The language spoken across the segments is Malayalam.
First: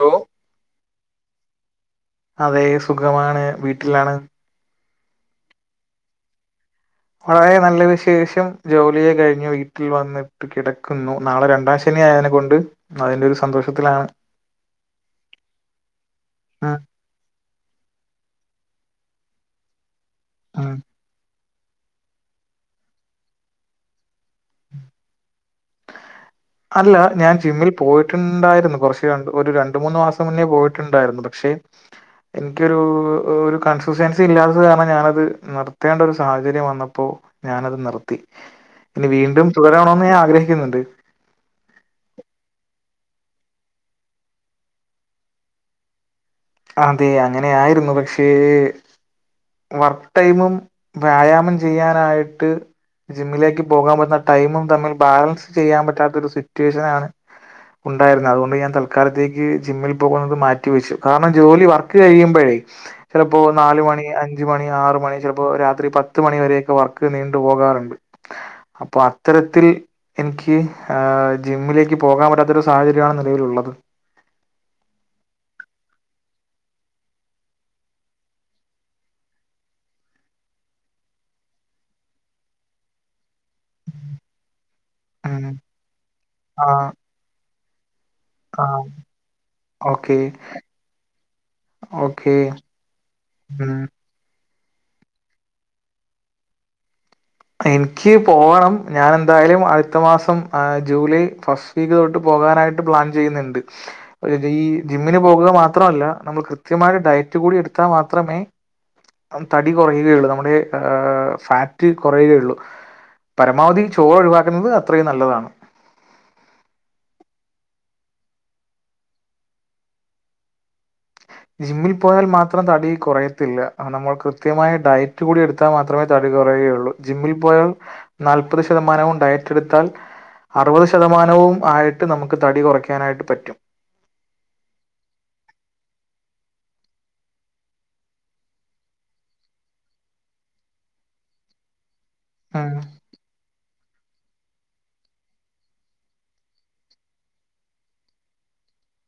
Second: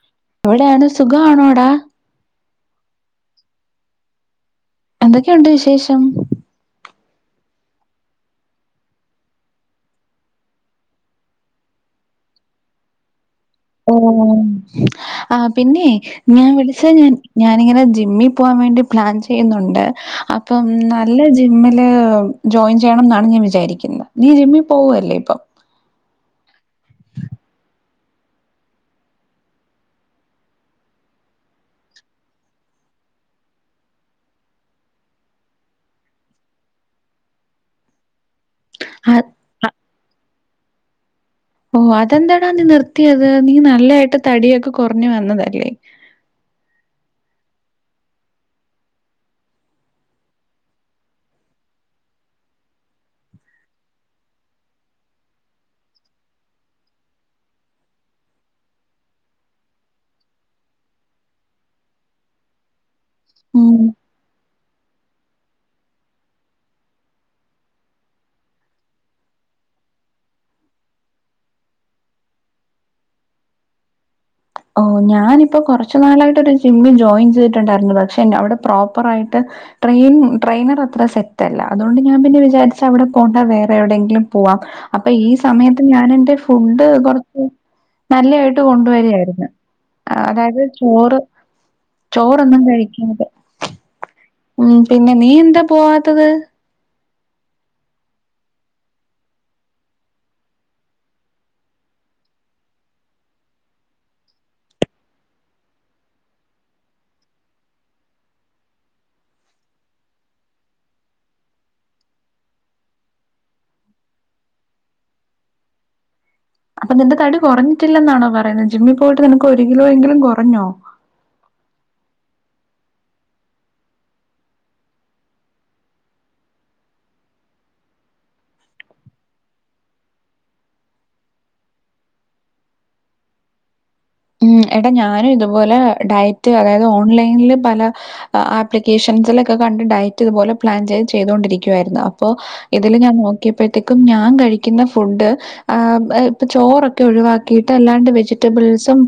ഹലോ എവിടാണ് സ് സുഖം ആണോടാ അതെ സുഖമാണ് വീട്ടിലാണ്- എന്തൊക്കെയുണ്ട് വിശേഷം- വളരെ നല്ല വിശേഷം ജോലിയെ കഴിഞ്ഞ് വീട്ടിൽ വന്നിട്ട് കിടക്കുന്നു. നാളെ രണ്ടാം ശനി ആയേനെ കൊണ്ട് അയ്ന്റെരു സ ഓ ആഹ് പിന്നെ ഞാൻ ഉം വിളിച്ചേ ഞാൻ ഞാനിങ്ങനെ ജിമ്മിൽ പോവാൻ വേണ്ടി- പ്ലാൻ ചെയ്യുന്നൊണ്ട് - അപ്പം ഉം നല്ല ജി ജിമ്മില് ജോയിൻ ചെയ്യണം എന്നാണ് ഞാൻ വിചാരിക്കുന്ന- നീ ജിമ്മിൽ പോവല്ലേ ഇപ്പം- അല്ല ഞാൻ ജിമ്മിൽ പോയിട്ടുണ്ടായിരുന്നു കുറച്ച് രണ്ടു ഒരു രണ്ടു മൂന്ന് മാസം മുന്നേ പോയിട്ടുണ്ടായിരുന്നു പക്ഷെ എനിക്കൊരു ഒരു കൺസ്റ്റന്റൻസി ഇല്ലാത്തത് കാരണം ഞാനത് നിർത്തേണ്ട ഒരു സാഹചര്യം വന്നപ്പോ ഞാനത് നിർത്തി- ഇനി ആ, വീണ്ടും തുടരാണോന്ന് ഞാൻ ആഗ്രഹി ക്ക്ന്നുണ്ട് ഓ അതെന്താടാ നീ നിർത്തിയത് നീ നല്ലായിട്ട് തടിയൊക്കെ കൊർഞ്ഞ് വന്നതല്ലേ അതെ അങ്ങനെ ആയിരുന്നു പക്ഷേ വർക്ക് ടൈമും വ്യായാമം ചെയ്യാനായിട്ട് ജിമ്മിലേക്ക് പോകാൻ വന്ന ടൈമും തമ്മിൽ ബാലൻസ് ചെയ്യാൻ പറ്റാത്ത ഒരു സിറ്റുവേഷൻ ആണ് ഉണ്ടായിര്ന്നെ അതുകൊണ്ട് ഞാൻ തൽക്കാലത്തേക്ക് ജിമ്മിൽ പോകുന്നത് മാറ്റിവെച്ചു കാരണം ജോലി വർക്ക് കഴിയുമ്പഴേ ചെലപ്പോ ഉം നാല് മണി അഞ്ച് ഞ്ച് മണി ആറുമണി ചെലപ്പോ രാത്രി പത്തുമണി വരെയൊക്കെ വർക്ക് നീണ്ടു പോകാർണ്ട് അപ്പൊ അത്തരത്തിൽ ഇൻക്ക് ഏ ജിമ്മിലേക്ക് പോകാൻ പറ്റാത്ത ഒര് സാഹചര്യാണ് നിലവിലുള്ളത് ഓ ഞാനിപ്പോ കൊറച്ച് നാളായിട്ട് ഒരു ജിമ്മിൽ ജോയിൻ ചെയ്തിട്ട് ഇണ്ടാർന്നു പക്ഷെ നൊ അവിടെ പ്രോപ്പർ ആയിട്ട് ട്രെയ്ൻ ട്രെയ്നർ അത്ര സെറ്റ് അല്ല അതോണ്ട് ഞാൻ പിന്നെ വിചാരിച്ചവിടെ പോ ണ്ട വേറെ എവിടെയെങ്കിലും പോവാം അപ്പൊ ഈ ഉം സമയത്ത് ഞൻ എന്റെ ഫുഡ് ആഹ് കൊർച്ച് നല്ലായിട്ട് ആഹ് കൊണ്ട് വെരായിരുന്നു അ ഓക്കെ അതായത് ചോറ് ഓക്കെ ചോറെന്നും കഴിക്ക്ണത് ഉം ഉം പിന്നെ നീ എന്താ പോവാത്തത് ഇൻക്ക് പോവണം ഞാനെന്തായാലും അട്ത്ത മാസം ആ ജൂലൈ ഫസ്റ്റ് വീക്ക് തൊട്ട് പോകാനായിട്ട് പ്ലാൻ ചെയ്യ്ന്ന്ണ്ട്. ഈ ജിമ്മിന് പോകുക മാത്രവല്ല നമ്മൾ കൃത്യമായ ഡയറ്റ് കൂടി എടുത്താ മാത്രമേ അവൻ തടി കൊറയുകയൊള്ളു നമ്മളുടെ ഏ ഫാറ്റ് കൊറയുകയൊള്ളു. പരമാവധി ചോറ് ഒഴിവാക്കുന്നത് അത്രയും നല്ലതാണ് അപ്പൊ നിന്റെ തടി കുറഞ്ഞിട്ടില്ലെന്നാണോ പറയുന്നെ ജിമ്മിൽ പോയിട്ട് നിനക്ക് ഒര് കിലോ എങ്കിലും കൊറഞ്ഞോ ജിമ്മിൽ പോയാൽ മാത്രം തടി കൊറയത്തില്ല നമ്മൾ കൃത്യമായ ഡയറ്റ് കൂടി എടുത്താൽ മാത്രമേ തടി കൊറയുകയൊള്ളൂ ജിമ്മിൽ പോയാൽ നാല്പത് ശതമാനവും ഡയറ്റ് എടുത്താൽ അറുപത് ശതമാനവും ആയിട്ട് നമുക്ക് തടി കൊറയ്ക്കാനായിട്ട് പറ്റും ഉം ഏട്ടാ ഞാനും ഇതുപോലെ ഡയറ്റ് അതായത് ഓൺലൈനിൽ പല ആപ്ലിക്കേഷൻസിലൊക്കെ കണ്ട് ഡയറ്റ് ഇതുപോലെ പ്ലാൻ ചെയ്ത് ചെയ്തോണ്ടിരിക്കുവായിരുന്നു അപ്പോ ഉം ഇതില് ഞാൻ നോക്കിയപ്പഴ് ത്തെക്കും ഞാൻ കഴിക്ക്ന്ന ഫുഡ് ഏ ഇപ്പൊ ചോറൊക്കെ ഒഴിവാക്കിയിട്ട് അല്ലാണ്ട് വെജിറ്റബിൾസും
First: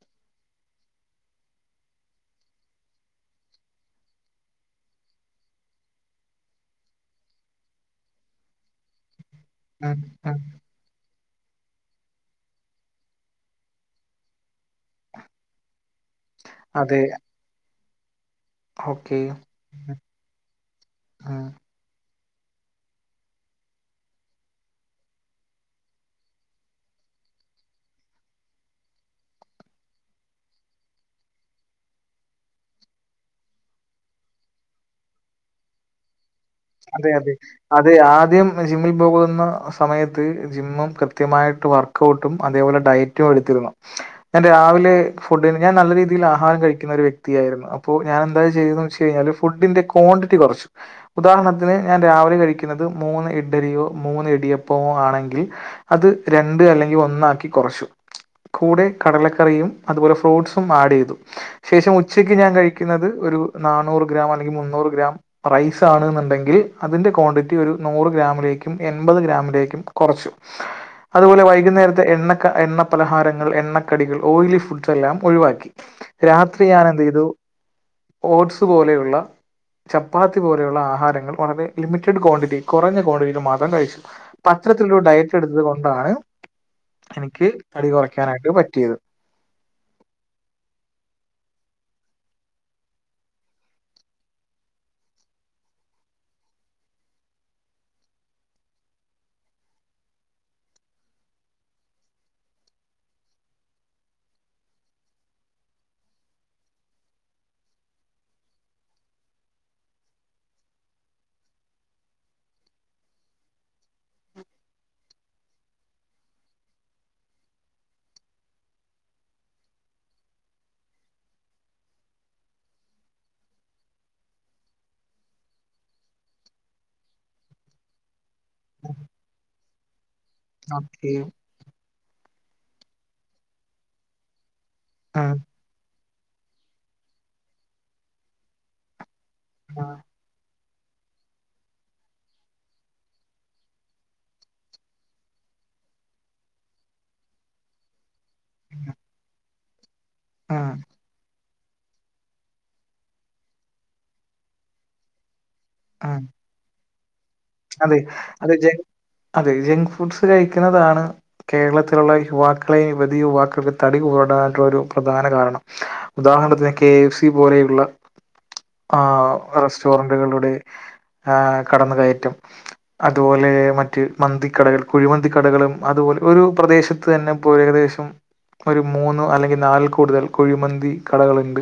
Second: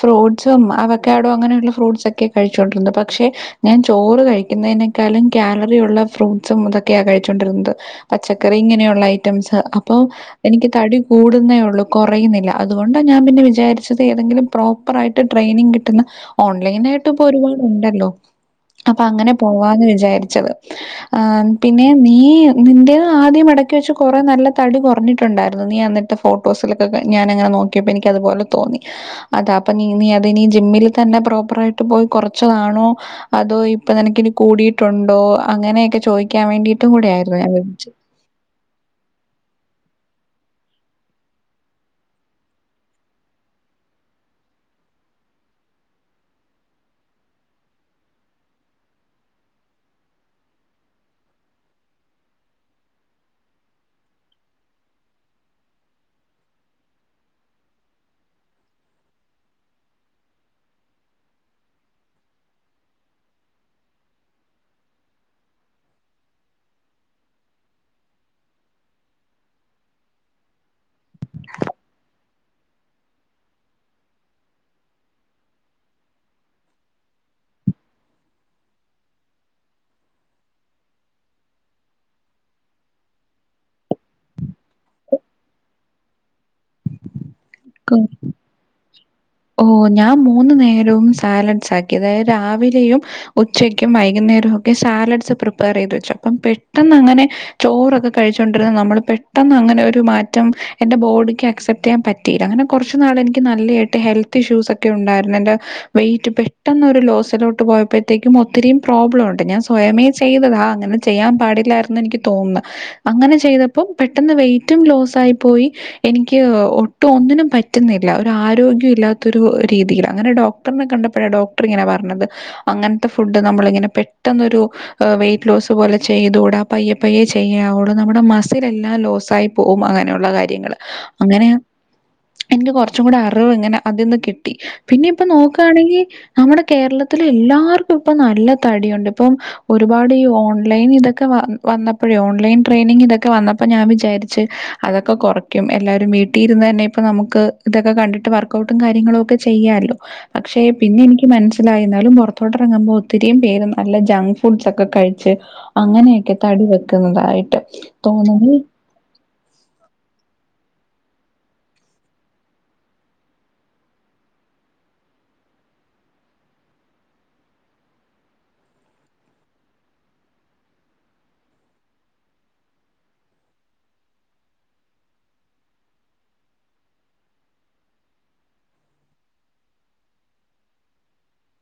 ഫ്രൂട്ട്സും അവക്കാടോ അങ്ങനെയുള്ള ഫ്രൂട്ട്സ് ഒക്കെ കഴിച്ചോണ്ടിര്ന്നെ പക്ഷെ ഞാൻ ചോറ് കഴിക്കുന്നെയ്നേക്കാളും കാലറി ഉള്ള ഫ്രൂട്ട്സും ഇതൊക്കെയാ കഴിച്ചോണ്ടിര്ന്നത് പച്ചക്കറി ഇങ്ങനെയുള്ള ഐയ് റ്റംസ് അപ്പോ ഉം ഉം എനിക്ക് തടി കൂടുന്നേ ഒള്ളൂ കൊറയുന്നില്ല അതുകൊണ്ട് ഞാൻ പിന്നെ വിചാരിച്ചത് ഏതെങ്കിലും പ്രോ പ്പറായിട്ട് ട്രെയിനിങ് കിട്ടുന്ന ഓൺലൈൻ അതെ ആയിട്ട് ഇപ്പ ഒരുപാട് ഉണ്ടല്ലോ അപ്പൊ ഓക്കെ അങ്ങനെ പോവാന്ന് ഉം വിചാരിച്ചത് ഏ പിന്നെ നീ നീ നിന്റെത് ആദ്യം മടക്കി വെച്ച കൊറെ നല്ല തടി കൊറഞ്ഞിട്ട് ഇണ്ടായിര്ന്നു നീ അന്നിട്ട് ഫോട്ടോസിലൊക്കെ ഞാനങ്ങനെ നോക്കിയപ്പോ എനിക്ക് അതുപോലെ തോന്നി അതാ അപ്പൊ നീ നീ അത് നീ ജിമ്മിൽ തന്നെ പ്രോപ്പർ ആയിട്ട് പോയി കൊറച്ചതാണോ അതോ ഇപ്പൊ നിനക്ക് ഇനി കൂടിയിട്ടുണ്ടോ അങ്ങനെയെക്കെ ചോയ് അതെ അതെ അതെ ആദ്യം ജിമ്മിൽ പോകുന്ന സമയ ത്ത് ജിമ്മും കൃത്യമായിട്ട് വർക്ക് ഔട്ടും അതേപോലെ ഡയറ്റും എടുത്തിരുന്നു ഞാൻ രാവിലെ ഫുഡ്ന് ഞാൻ നല്ല രീതിയിൽ ആഹാരം കഴിക്കുന്ന ഒരു വ്യക്തിയായിരുന്നു അപ്പൊ ഞാൻ എന്താ ചെയ്തെന്ന് വെച്ച് കഴിഞ്ഞാല് ഫുഡിന്റെ ക്വാണ്ടിറ്റി കൊറച്ചു ഉദാഹരണത്തിന് ഞാൻ രാവിലെ കഴിക്കുന്നത് മൂന്ന് ഇഡ്‌ലിയോ മൂന്ന് ഇടിയപ്പമോ ആണെങ്കിൽ അത് രണ്ട് അല്ലെങ്കിൽ ഒന്നാക്കി കൊറച്ചു കൂടെ കടലക്കറിയും അതുപോലെ ഫ്രൂട്ട്സും ആഡ് ചെയ്തു ശേഷം ഉച്ചയ്ക്ക് ഞാൻ കഴിക്കുന്നത് ഒരു നാനൂറ് ഗ്രാം അല്ലെങ്കിൽ മുന്നൂറ് ഗ്രാം റൈസ് ത്താണ്ന്ന് ഇണ്ടെങ്കിൽ അതിന്റെ ക്വാണ്ടിറ്റി ഒരു നൂറ് ഗ്രാമിലേക്കും എൺപത് ഗ്രാമിലേക്കും കൊറച്ചു അതുപോലെ വൈകുന്നേരത്തെ എണ്ണ ക എണ്ണ പലഹാരങ്ങൾ എണ്ണക്കടികൾ ഓയിലി ഫുഡ്സ് എല്ലാം ഒഴിവാക്കി രാത്രി ഞാൻ എന്ത് ചെയ്തു ഓട്സ് പോലെയുള്ള ചപ്പാത്തി പോ നെയുള്ള ആഹാരങ്ങൾ വളരെ ലിമറ്റഡ് ക്വാണ്ടിറ്റി കൊറഞ്ഞ ക്വാണ്ടിറ്റിയിൽ മാത്രം കഴിച്ചു അപ്പ അത്തരത്തിലുള്ള ഒര് ഡയറ്റ് എടുത്തത് കൊണ്ടാണ് എനി ക്ക് തടി കൊറയ്ക്കാനായിട്ട് പറ്റിയത് ഓ ഞാൻ മൂന്ന് നേരവും സാലഡ്സ് ആക്കി അതായത് രാവിലെയും ഉച്ചക്കും വൈകുന്നേരവും ഒക്കെ സാലഡ്സ് പ്രിപ്പർ ചെയ്ത് വെച്ചു അപ്പം പെട്ടെന്ന് അങ്ങനെ ചോറൊക്കെ കഴിച്ചോണ്ടിരുന്ന നമ്മൾ പെട്ടെന്ന് അങ്ങനെ ഒരു മാറ്റം എന്റെ ബോഡിക്ക് അക്സെപ്റ്റ് ചെയ്യാൻ പറ്റിയില്ല അങ്ങനെ കൊറച്ചു നാൾ എനിക്ക് നല്ലതായിട്ട് ഹെൽ ഇഷ്യൂസ് ഒക്കെ ഉണ്ടായിരുന്നു എന്റെ വെറ്റ് പെട്ടന്ന് ഒരു ലോസിലോട്ട് പോയപ്പോഴ്ത്തേക്കും ഒത്തിരിയും പ്രോബ്ലം ഉണ്ട് ഞാൻ സ്വയമേ ചെയ്തതാ അങ്ങനെ ചെയ്യാൻ പാടില്ലായിര്ന്ന് എനിക്ക് തോന്ന്ന്ന് അങ്ങനെ ചെയ്തപ്പോ പെട്ടെന്ന് വെ്റ്റും ലോസ് ആയി പോയി എനിക്ക് ഒട്ടും ഒന്നിനും പറ്റുന്നില്ല ഒര് ആരോഗ്യം ഇല്ലാ ത്തൊരു രീതിയിലാ അങ്ങനെ ഡോക്ടറിനെ കണ്ടപ്പഴ ഡോക്ടർ ഇങ്ങനെ പറഞ്ഞത് അങ്ങനത്തെ ഫുഡ് നമ്മൾ ഇങ്ങനെ പെട്ടെന്നൊരു വെയിറ്റ് ലോസ് പോലെ ചെയ്തുകൂടാ പയ്യെ പയ്യെ ചെയ്യാ വൊള്ളൂ നമ്മുടെ മസിൽ എല്ലാം ലോസ് ആയി പോവും അങ്ങനെയു ള്ള കാര്യങ്ങൾ ഓക്കെ അങ്ങനെ എൻക്ക് കൊർച്ചും കൂടെ അറിവ് ഇങ്ങനെ അതൊന്ന് കിട്ട പിന്നെ ഇപ്പ ആഹ് നോക്കയാണെങ്കിൽ നമ്മുടെ കേരളത്തി എല്ലാർക്കും ഇപ്പ നല്ല തടിയുണ്ട് ഇപ്പം ആഹ് ഒരുപാട് ഓൺ ഓൺലൈൻ ഇതൊക്കെ വന്നപ്പോഴേ ഓൺലൈൻ ട്രെയിനി ഇതൊക്കെ വന്നപ്പോ ഞാൻ വിചാരിച്ച് അതൊക്കെ കുറക്കും എല്ലാവരും വീട്ടിൽ ഇരുന്ന് തന്നെ ഇപ്പ നമുക്ക് ഇതൊക്കെ കണ്ടി്ട്ട് വർക് വർക്കൗട്ടും കാര്ങ്ങള ഒക്കെ ചെയ്യാലോ പക്ഷെ ആഹ് പിന്നെ എനിക്ക് മനസ് ാലും പുറത്തോട്ട ഇറങ്ങുമ്പോ ഒത്തിരിയും പേര് നല്ല ജക് ഫുഡ്സ് ഒക്കെ കഴിച്ച് ആഹ് അങ്ങനെയൊക്കെ തടി വെ ുന്നതായിട്ട് അതെ അതെ അതെ ജങ്ക് ഫുഡ്സ് കഴിക്ക ുന്നതാണ് കേരളത്തിലുള്ള യുവാക്കളെ യുവധി യുവാക്കൾക്ക് തടി കൂടാനുള്ള ഒരു പ്രധാന കാരണം ഉദാഹരണത്തിന്ന് കെ എഫ് സി പോലെയുള്ള ആ റെസ്റ്റോറൻറുകളുടെ കടന്നുകയറ്റം അതുപോലെ മറ്റ് മന്തിക്കടകൾ കുഴിമന്തി കടകളും അതുപോലെ ഒരു പ്രദേശത്ത് തന്നെ പോ ഏകദേശം ഒരു മൂന്ന് അല്ലെങ്കിൽ നാലിൽ കൂടുതൽ കുഴിമന്തി കടകളുണ്ട്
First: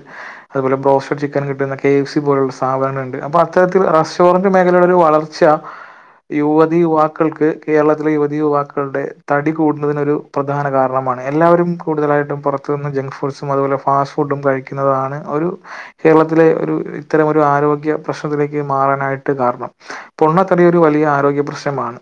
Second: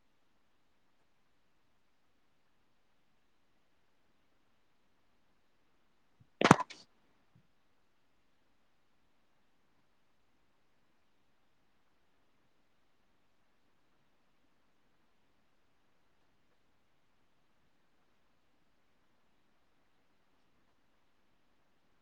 അതുപോലെ ബ്രോസ്റ്റഡ് ചിക്കൻ കിട്ടുന്ന കെ എഫ് സി പോലുള്ള സാധനങ്ങളുണ്ട് അപ്പൊ അത്തരത്തിൽ റെസ്റ്റോറന്റ് മേഖലയുടെ ഒരു വളർച്ച യുവതി യുവാക്കൾക്ക് കേരളത്തിലെ യുവതീ യുവാക്കളുടെ തടി കൂടുന്നതിന് ഒരു പ്രധാന കാരണമാണ് എല്ലാവരും കൂടുതലായിട്ടും പുറത്തു നിന്ന് ജങ്ക് ഫുഡ്സും അതുപോലെ ഫാസ്റ്റ് ഫുഡും കഴിക്കുന്നതാണ് ഒരു കേരളത്തിലെ ഒരു ഇത്തരം ഒരു ആരോഗ്യ പ്രശ്നത്തിലേക്ക് മാറാനായിട്ട് കാരണം പൊണ്ണത്തടി ഒരു വലിയ ആരോഗ്യ പ്രശ്നമാണ്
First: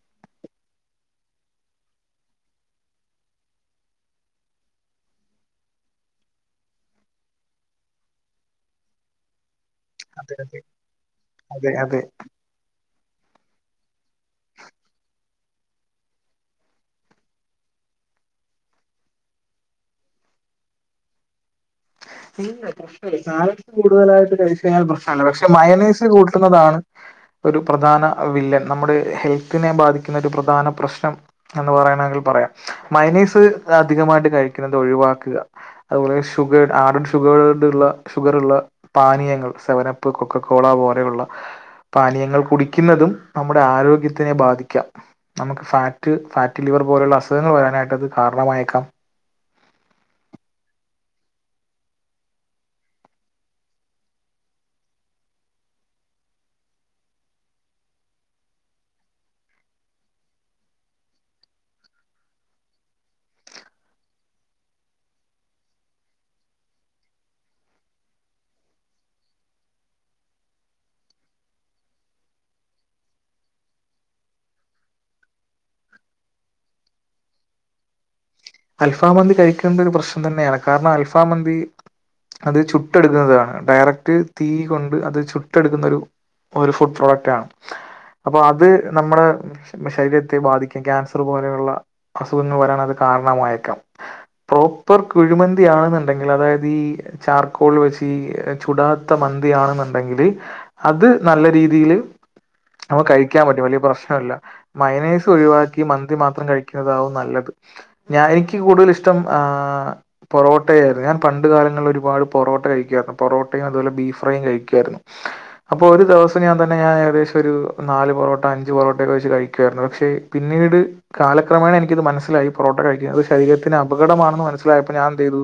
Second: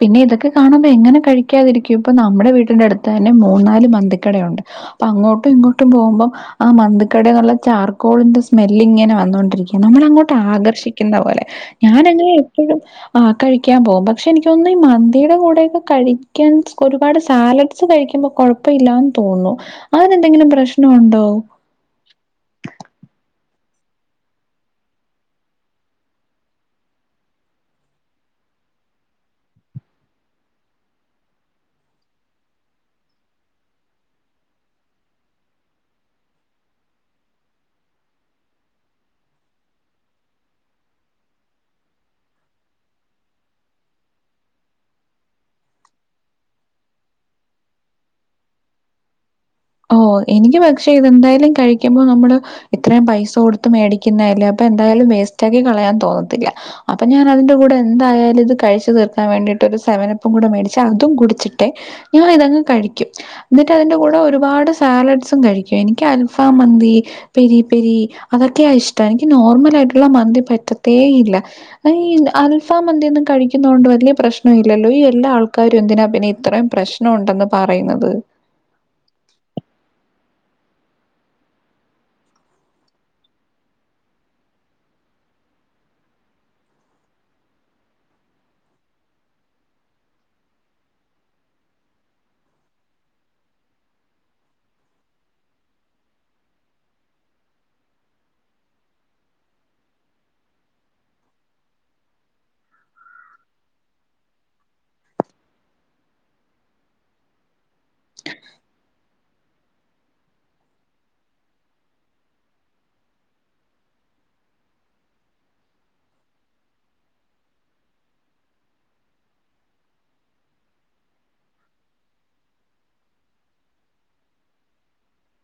പിന്നെ ഇതൊക്കെ കാണുമ്പോ എങ്ങനെ കഴിക്കാതിരിക്കും ഇപ്പം നമ്മടെ വീട്ടിന്റെ അടുത്ത് തന്നെ മൂന്നാല് മന്തിക്കടയുണ്ട് പ്പൊ അങ്ങോട്ടും ഇങ്ങോട്ടും പോകുമ്പം ആ മന്തി ക്കടന്നുള്ള ചാർക്കോളിന്റെ സ്മെല്ലിങ്ങനെ വന്നൊണ്ടിരിക്കും നമ്മൾ അങ്ങോട്ട് അതെ അതെ ആകർഷിക്കുന്ന പോലെ അതെ അതെ ഞാന് അങ്ങനെ എപ്പഴും ആ കഴിക്കാൻ പോകും പക്ഷെ എനിക്ക് ഒന്ന് ഈ മന്തി യുടെ കൂടക്കെ കഴിക്കാൻ ഒരുപാട് സാലഡ്സ് കഴിക്കുമ്പോ കൊഴപ്പ ഇല്ലാന്ന് തോന്നും അതെന്തെങ്കിലും പ്രശ്നണ്ടോ ഇല്ല പ്രശ്നല്ല ഇ സാലഡ്സ് കൂടുതലായിട്ട് കഴിച് കഴിഞ്ഞാൽ പ്രശ്നാണ് പക്ഷെ മയനൈസ് കൂട്ടു ന്നതാണ് ഒരു പ്രധാന വില്ലൻ നമ്മുടെ ഹെൽത്തിനെ ബാധിക്കുന്ന ഒരു പ്രധാന പ്രശ്നം എന്ന് പറയണെങ്കിൽ പറയാ മയനയ്സ് അധികമായിട്ട് കഴിക്കുന്നത് ഒഴിവാക്കുക അതുപോലെ ശ് ഷുഗർഡ് ആ ഷുഗർഡ്ള്ള ഷുഗർള്ള പാനീയങ്ങൾ സെവനപ്പ് കൊക്കക്കോള പോലെയുള്ള പാനീയങ്ങൾ കുടിക്കുന്നതും നമ്മുടെ ആരോഗ്യത്തിനെ ബാധിക്കാം നമുക്ക് ഫാറ്റ് ഫാറ്റ് ലിവർ പോലെയുള്ള അസുഖങ്ങൾ വരാനായിട്ടത് കാരണമായേക്കാം ഓ എനിക്ക് പക്ഷെ ഇതെന്തായാലും കഴിക്കുമ്പോ നമ്മള് ഇത്രയും പൈസ കൊടുത്ത് മേടിക്കുന്നല്ലേ അപ്പൊ എന്തായാലും വേസ്റ്റ് ആക്കി കളയാൻ തോന്നത്തില്ല അപ്പൊ ഞാൻ അതിന്റെ കൂടെ എന്തായാലും ഇത് കഴിച്ചു തീർക്കാൻ വേണ്ടിട്ട് ഒരു സെവനപ്പും കൂടെ മേടിച്ച് അതും കുടിച്ചിട്ടേ ഞാൻ ഇതങ്ങ് കഴിക്കും ന്നിട്ട് അതിന്റെ കൂടെ ഒരു ഒരുപാട് സാലഡ്സും കഴിക്കും എനിക്ക് അൽഫാ മന്തി പെരി പെരി അതൊക്കെയാ ഇഷ്ടം എനിക്ക് നോർമൽ ആയിട്ടുള്ള മന്തി പറ്റത്തേ ഇല്ല ഈ അൽഫാ മന്തിന്നും കഴിക്കുന്നോണ്ട് വലിയ പ്രശ്നം ഇല്ലല്ലോ ഈ എല്ലാ ആൾക്കാരും എന്തിനാ പിന്നെ ഇത്രയും പ്രശ്നംണ്ടന്ന് പറയണത് അൽഫ് ഫാമന്തി കഴിക്കുന്ന രു പ്രശ് തന്നെയാണ് കാരണം അൽഫാ മന്തി അത് ചുട്ടെടുക്കുന്നതാണ് ഡയറക്ട് തീ കൊണ്ട് അത് ചുട്ടെടുക്കുന്ന ഒരു ഒരു ഫുഡ് പ്രോഡക്റ്റ് ആണ് അപ്പൊ അത് നമ്മുടെ ശരീരത്തെ ബാധിക്കും ക്യാൻസർ പോലെയുള്ള അസുഖങ്ങൾ വരാൻ അത് കാരണ മായേക്കാം പ്രോപ്പർ കുഴിമന്തിയാന്നുണ്ടെങ്കില് അതായത് ഈ ചാർക്കോൾല് വെച്ച് ചുടാത്ത മന്തിയാണെന്നുണ്ടെങ്കില് അത് നല്ല രീതിയില് നമ്മ കഴിക്കാൻ പറ്റും വലിയ പ്രശ്നല്ല മയനൈസ് ഒഴിവാക്കി മന്തി മാത്രം കഴിക്കുന്നതാവും നല്ലത് ഞാൻ എനിക്ക് കൂടുതൽ ഇഷ്ടം ആ പൊറോട്ടയായിരുന്നു ഞാൻ പണ്ട് കാലങ്ങളില് ഒരുപാട് പൊറോട്ട കഴിക്കായിരുന്നു പൊറോട്ടയും അതുപോലെ ബീഫ് ഫ്രയും കഴിക്കായിരുന്നു അപ്പൊ ഒരു ദിവസം ഞാൻ തന്നെ ഞാൻ ഏകദേശം ഒരു നാല് പൊറോട്ട അഞ്ച് പൊറോട്ടയൊക്കെ വെച്ച് കഴിക്കായിരുന്നു പക്ഷെ പിന്നീട് കാലക്രമേണ എനിക്കത് മനസ്സിലായി പൊറോട്ട കഴിക്കുന്നത് ശരീരത്തിന് അപകടമാണെന്ന് മനസിലായപ്പോ ഞാൻ ന്ത് യ്തു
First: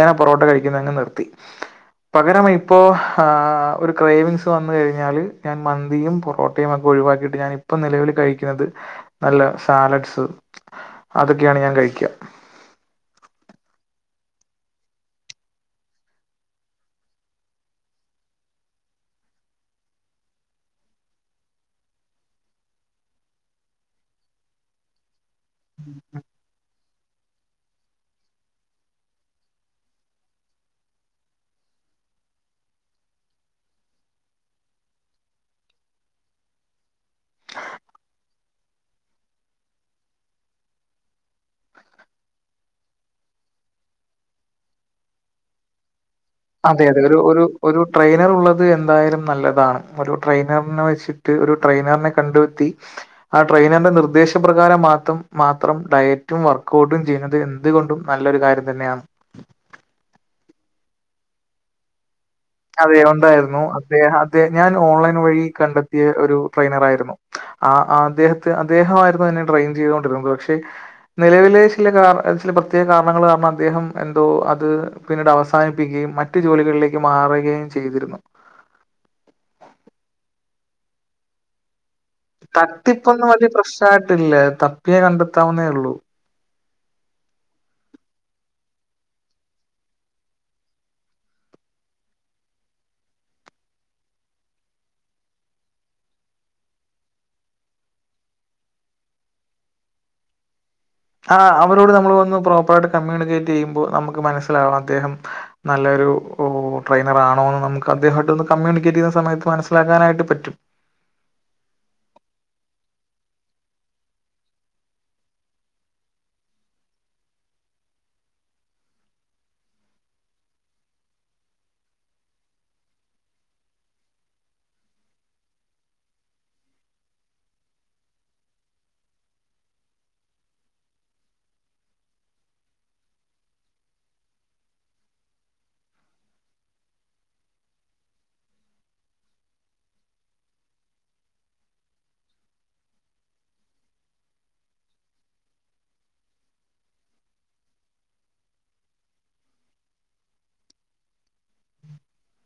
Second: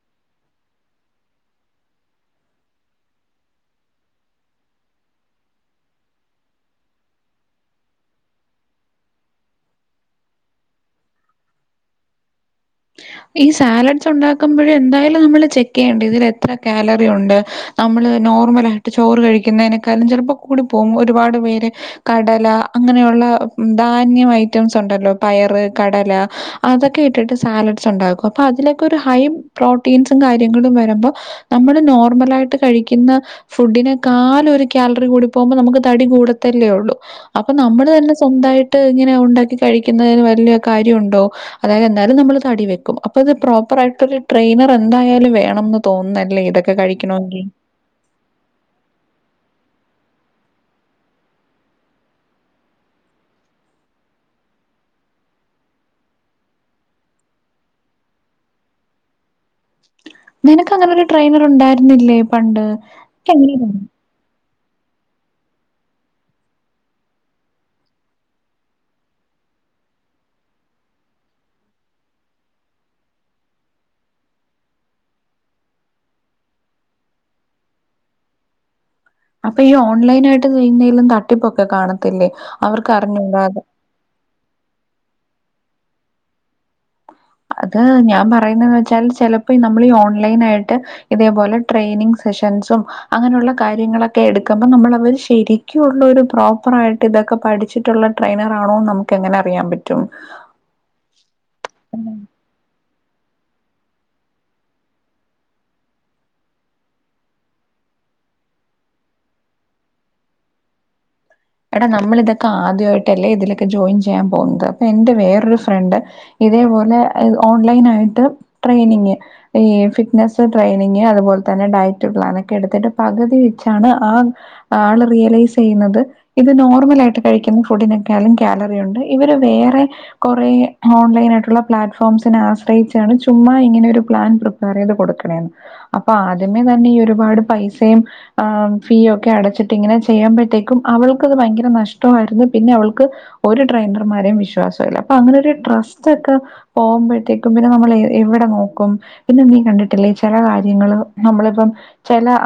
ഞാൻ പൊറോട്ട കഴിക്കുന്നത് അങ് നിർത്തി പകരം ഇപ്പോ ആ ഒരു ക്രയ്‌വിങ്സ് വന്നു കഴിഞ്ഞാല് ഞാൻ മന്തിയും പൊറോട്ടയും ഒക്കെ ഒഴിവാക്കിട്ട് ഞാൻ ഇപ്പൊ നിലവിൽ കഴിക്കുന്നത് നല്ല സാലഡ്സ് അതൊക്കെയാണ് ഞാൻ കഴിക്ക ഈ സാലഡ്സ് ഉണ്ടാക്കുമ്പഴ് എന്തായാലും നമ്മള് ചെക്ക് യ്യേണ്ടിവരും ഇതിൽ എത്ര കാലറി ഉണ്ട് നമ്മള് നോർമലായിട്ട് ചോറ് കഴിക്കുന്നനെക്കാളും ചിലപ്പോ കൂടി പോകും ഒരുപാട് പേര് കടല അങ്ങനെയുള്ള ഉം ധാന്യം ഐറ്റംസ് ഉണ്ടല്ലോ പയറ് കടല അതൊക്കെ ഇ ഇട്ടിട്ട് സാലഡ് ഉണ്ടാക്കും അപ്പോ അതിലൊക്കെ രു ഹൈ പ്രോട്ടീൻസും കാര്യങ്ങളും വരുമ്പോ നമ്മള് നോർമലായിട്ട് കഴിക്കുന്ന ഫുഡിനെക്കാൾ ഒരു കാലറി കൂടി പോകുമ്പോ നമുക്ക് തടി കൂടത്തല്ലേ ഉള്ളൂ അപ്പൊ നമ്മൾ തന്നെ സ്വന്തയിട്ട് ഇങ്ങനെ ഉണ്ടാക്കി കഴിക്കുന്ന വല്യ കാര്യണ്ടോ അതായത് എന്താലും നമ്മൾ തടി വെച്ച് അപ്പത് പ്രോപ്പർ ആയിട്ടൊരു ട്രെയിനർ എന്തായാലും വേണംന്ന് തോന്ന അതെ യതെ ഒരു ഒരു ഒരു ട്രെയിനർ ഉള്ളത് എന്തായാലും നല്ലതാണ് ഒരു ട്രെയിനറിനെ വെച്ചിട്ട് ഒരു ട്രെയിനറിനെ കണ്ടുത്തി ആ ട്രെയിനറിന്റെ നിർദ്ദേശപ്രകാരം മാത്രം മാത്രം ഡയറ്റും വർക്കൗട്ടും ചെയ്യുന്നത് എന്തുകൊണ്ടും നല്ലൊരു കാര്യം തന്നെയാണ് നിനക്ക് അങ്ങനൊരു ട്രെനർണ്ടരുന്നില്ലേ അതെ ഉണ്ടായിരുന്നു അദേഹ അദേ ഞാൻ ഓൺലൈൻ വഴി കണ്ടെത്തിയ ഒരു ട്രെയിനർ ആയിരുന്നു അ അദ്ദേഹത്തെ അദേഹായിരുന്നു എന്നെ ട്രെയിൻ ചെയ്തൊണ്ടിരുന്നത് പക്ഷെ നിലവിലെ ചില കാര ചില പ്രത്യേക കാരണങ്ങൾ കാരണം അദ്ദേഹം എന്തോ അത് പിന്നീട് അവസാനിപ്പിക്കുകയും മറ്റു ജോലികളിലേക്ക് മാറി യും ചെയ്തിരുന്നു അപ്പൊ ഈ ഓൺലൈൻ ആയിട്ട് [unintelligible] തട്ടിപ്പൊക്കെ കാണും തട്ടിപ്പൊന്നും വല്യ പ്രശ്നായിട്ടില്ലതപ്പിയാൽ കണ്ടെത്താവുന്നേ ഉള്ളൂ ഒ അത് ഞാൻ പറയുന്നെന്ന് വെച്ചാൽ ചെലപ്പോ നമ്മള് ഈ ഓൺലൈൻ ആയിട്ട് ഇതേപോലെ ട്രെയിനിങ് സെഷൻസും അങ്ങനെയുള്ള കാര്യങ്ങളൊക്കെ എടുക്കുമ്പോ നമ്മള് അവര് ശരിക്കുള്ളരു പ്രോപ്പർ ആയിട്ട് ഇതൊക്കെ പഠിച്ചിട്ടുള്ള ട്രെയിനർ ആണോന്ന് നമുക്ക് എങ്ങനെ അറിയാൻ പറ്റും ആ അവരോട് നമ്മൾ വ പ്രോപ്പർ ആയിട്ട് കമ്മ്യൂണിക്കേറ്റ് ചെയ്യുമ്പോ നമക്ക് മനസ്സിലാവണം അദ്ദേഹം നല്ലൊരുഉ ട്രെയിനർ ആണോന്ന് നമക്ക് അദ്ദേഹട്ട് കമ്മ്യൂണിക്കേറ്റ് ചെയ്യുന്ന സമയത്ത് മനസ്സിലാക്കാനായിട്ട് പറ്റും എടാ നമ്മള് ഇതൊക്കെ ആദ്യയിട്ടല്ലേ ഇതിലൊക്കെ ജോയിൻ ചെയ്യാൻ പോകുന്നത് അപ്പൊ എന്റെ വേറൊരു ഫ്രണ്ട് ഇതേപോലെ ഓൺലൈൻ ആയിട്ട് ട്രെയിനിങ് ഈ ഫിറ്റ്നെസ്സ് ട്രെയിനിങ് അതുപോൽ തന്നെ ഡയറ്റ് പ്ലാൻ ഒക്കെ എടുത്തിട്ട് പകുതി വെച്ചാണ് ആ ആള് റിയലൈസ് യ്യുന്നത് ഇത് നോർമലായിട്ട് കഴിക്കുന്ന ഫുഡിനെക്കാലും കാലറി ഉണ്ട് ഇവര് വേറെ കൊറേ ഓൺലൈൻ ആയിട്ടുള്ള പ്ലാറ്റ്ഫോംസിനെ ആശ്രയിച്ചാണ് ചുമ്മാ ഇങ്ങനെ ഒരു പ്ലാൻ പ്രിപ്പയർ യ്ത് കൊടുക്കണേെന്ന് അപ്പൊ ആദ്യമേ തന്നെ ഈ ഒരുപാട് പൈസയും ആ ഫീ ഒക്കെ അടച്ചിട്ട് ഇങ്ങനെ ചെയ്യു മ്പഴത്തേക്കും അവൾ അത് ഭയങ്കര നഷ്ടായിരുന്നു പിന്നെ അവൾക്ക് ഒരു ട്രെയിനർമാരെയും വിശ്വാസല്ല അപ്പൊ അങ്ങനെ ഒരു ട്രസ്റ്റ് ഒക്കെ പോകുമ്പോഴത്തേക്കും പിന്നെ നമ്മള് എവിടെ നോക്കും പിന്നെ നീ കണ്ടിട്ടില്ലേ ചെല കാര്യങ്ങള് നമ്മളിപ്പം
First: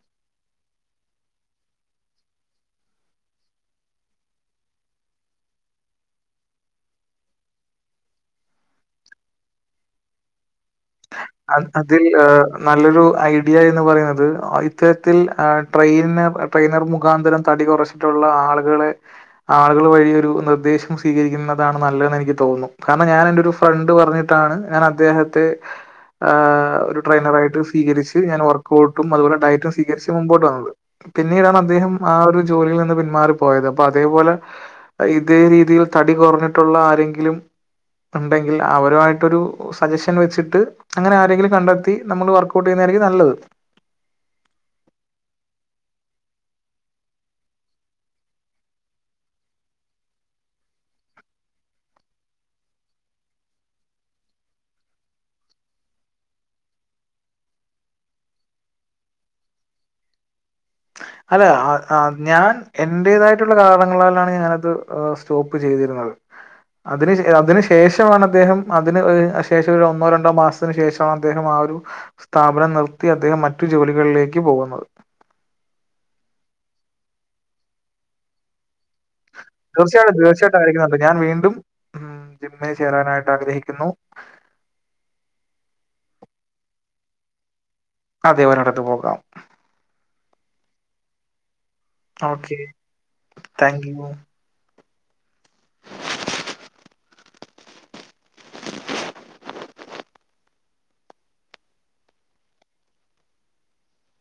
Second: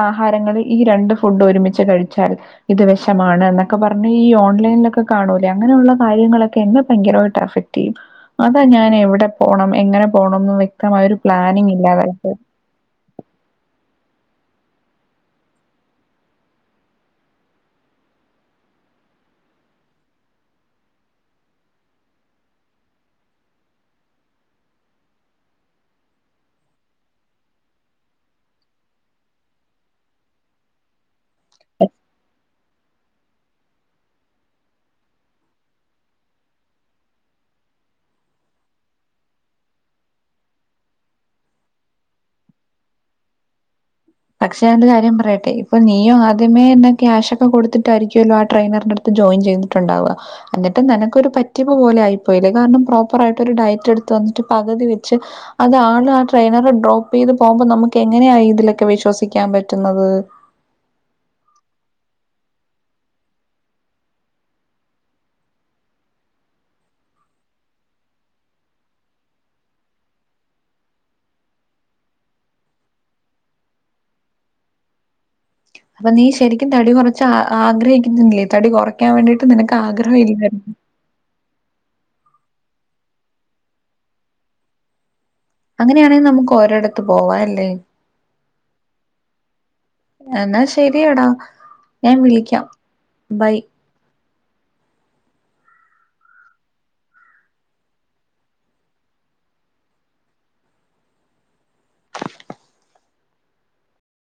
ആഹാരങ്ങള് ഈ രണ്ട് ഫുഡും ഒരുമിച്ച് കഴിച്ചാൽ ഇത് വിഷമാണ് എന്നൊക്കെ പറഞ്ഞ ഈ ഓൺലൈനിലൊക്കെ കാണൂലെ അങ്ങനെയുള്ള കാര്യങ്ങളൊക്കെ എന്നെ ഭയങ്കരയിട്ട് എഫക്ട് യ്യും അതാ ഞാൻ എവിടെ പോണം എങ്ങനെ പോണംന്ന് വെക് ആ അതിൽ നല്ലൊരു ഐഡിയ എന്ന് പറയുന്നത് ആ ഇത്തരത്തിൽ ട്രെയിനർ മുഖാന്തരം തടി കുറച്ചിട്ടുള്ള ആളുകളെ ആളു വഴി ഒരു നിർദ്ദേശം സ്വീകരിക്കുന്നതാണ് നല്ലതെന്ന് എനിക്ക് തോന്നുന്നു കാരണം ഞാൻ എന്റെ ഒരു ഫ്രണ്ട് പറഞ്ഞിട്ടാണ് ഞാൻ അദ്ദേഹത്തെ ഒരു ട്രെയിനറായിട്ട് സ്വീകരിച്ച് ഞാൻ വർക്കോട്ടും അതുപോലെ ഡയറ്റും സ്വീകരിച്ച് മുമ്പോട്ട് വന്നത് പിന്നീടാണ് അദ്ദേഹം ആ ഒരു ജോലിൽ നിന്ന് പിന്നെ മാറി പോയത് അപ്പ അതേപോലെ ഇതേ രീതിയിൽ തടി കുറഞ്ഞിട്ടുള്ള ആരെങ്കിലും ഉണ്ടെങ്കിൽ അവരുമായിട്ടൊരു സജെഷൻ വെച്ചി ട്ട് അങ്ങനെ ആരെങ്കിലും കണ്ടെത്തി നമ്മള് വർക്ക്ഔട്ട് ചെയ്യുന്നതായിരിക്കും നല്ലത്. പക്ഷെ ഞാനൊരു കാര്യം പറയട്ടെ ഇപ്പൊ നീയും ആദ്യമേ ന്നെ ക്യാഷ് ഒക്കെ കൊടുത്തിട്ടായിരിക്കുവല്ലോ ആ ട്രെയിനറിന്റെ അടുത്ത് ജോയിൻ ചെയ്തിട്ടുണ്ടാവുക എന്നിട്ട് നിനക്കൊര് പറ്റിപ്പ് പോലെ ആയിപ്പോയില്ലേ കാരണം പ്രോപ്പർ ആയിട്ട് ഒരു ഡയറ്റ് എടുത്ത് വന്നിട്ട് പകുതി വെച്ച് അത് ആൾ ആ ട്രെയിനർ ഡ്രോപ്പ് ചെയ്ത് പോകുമ്പോ നമുക്കങ്ങനെയാ ഇതിലൊക്കെ വിഷ് വിശ്വസിക്കാൻ പറ്റുന്നത് അല്ല ഞാൻ എൻറേതായിട്ടുള്ള കാരണങ്ങളാലാണ് സ്റ്റോപ്പ് ചെയ്തിരുന്നത് അതിനു ശേഷമാണ് അദ്ദേഹം ഒരൊന്നോ രണ്ടോ മാസത്തിന് ശേഷമാണ് ആ ഒരു സ്ഥാപനം നിർത്തി അദ്ദേഹം മറ്റു ജോലികളിലേക്ക് പോകുന്നത് അപ്പൊ നീ ശരിക്കും തടി കൊറച്ച് ആഗ്രഹിക്കുന്നില്ലേ തടി കൊറ [inaudible] വേണ്ടിട്ട് നിനക്ക് ആഗ്രഹം ഇല്ലായിരുന്നു ഉം ജിമ്മിൽ ചേരാനായിട്ട് ആഗ്രഹിക്കുന്നു അങ്ങനെയാണെ നമുക്ക് ഓരേടത്ത് പോവാല്ലേ അതെ ഒരടത്ത് പോകാം ശരിയടാ ഞാൻ ഓക്കെ. വിളിക്കാം ബൈ താങ്ക് യു.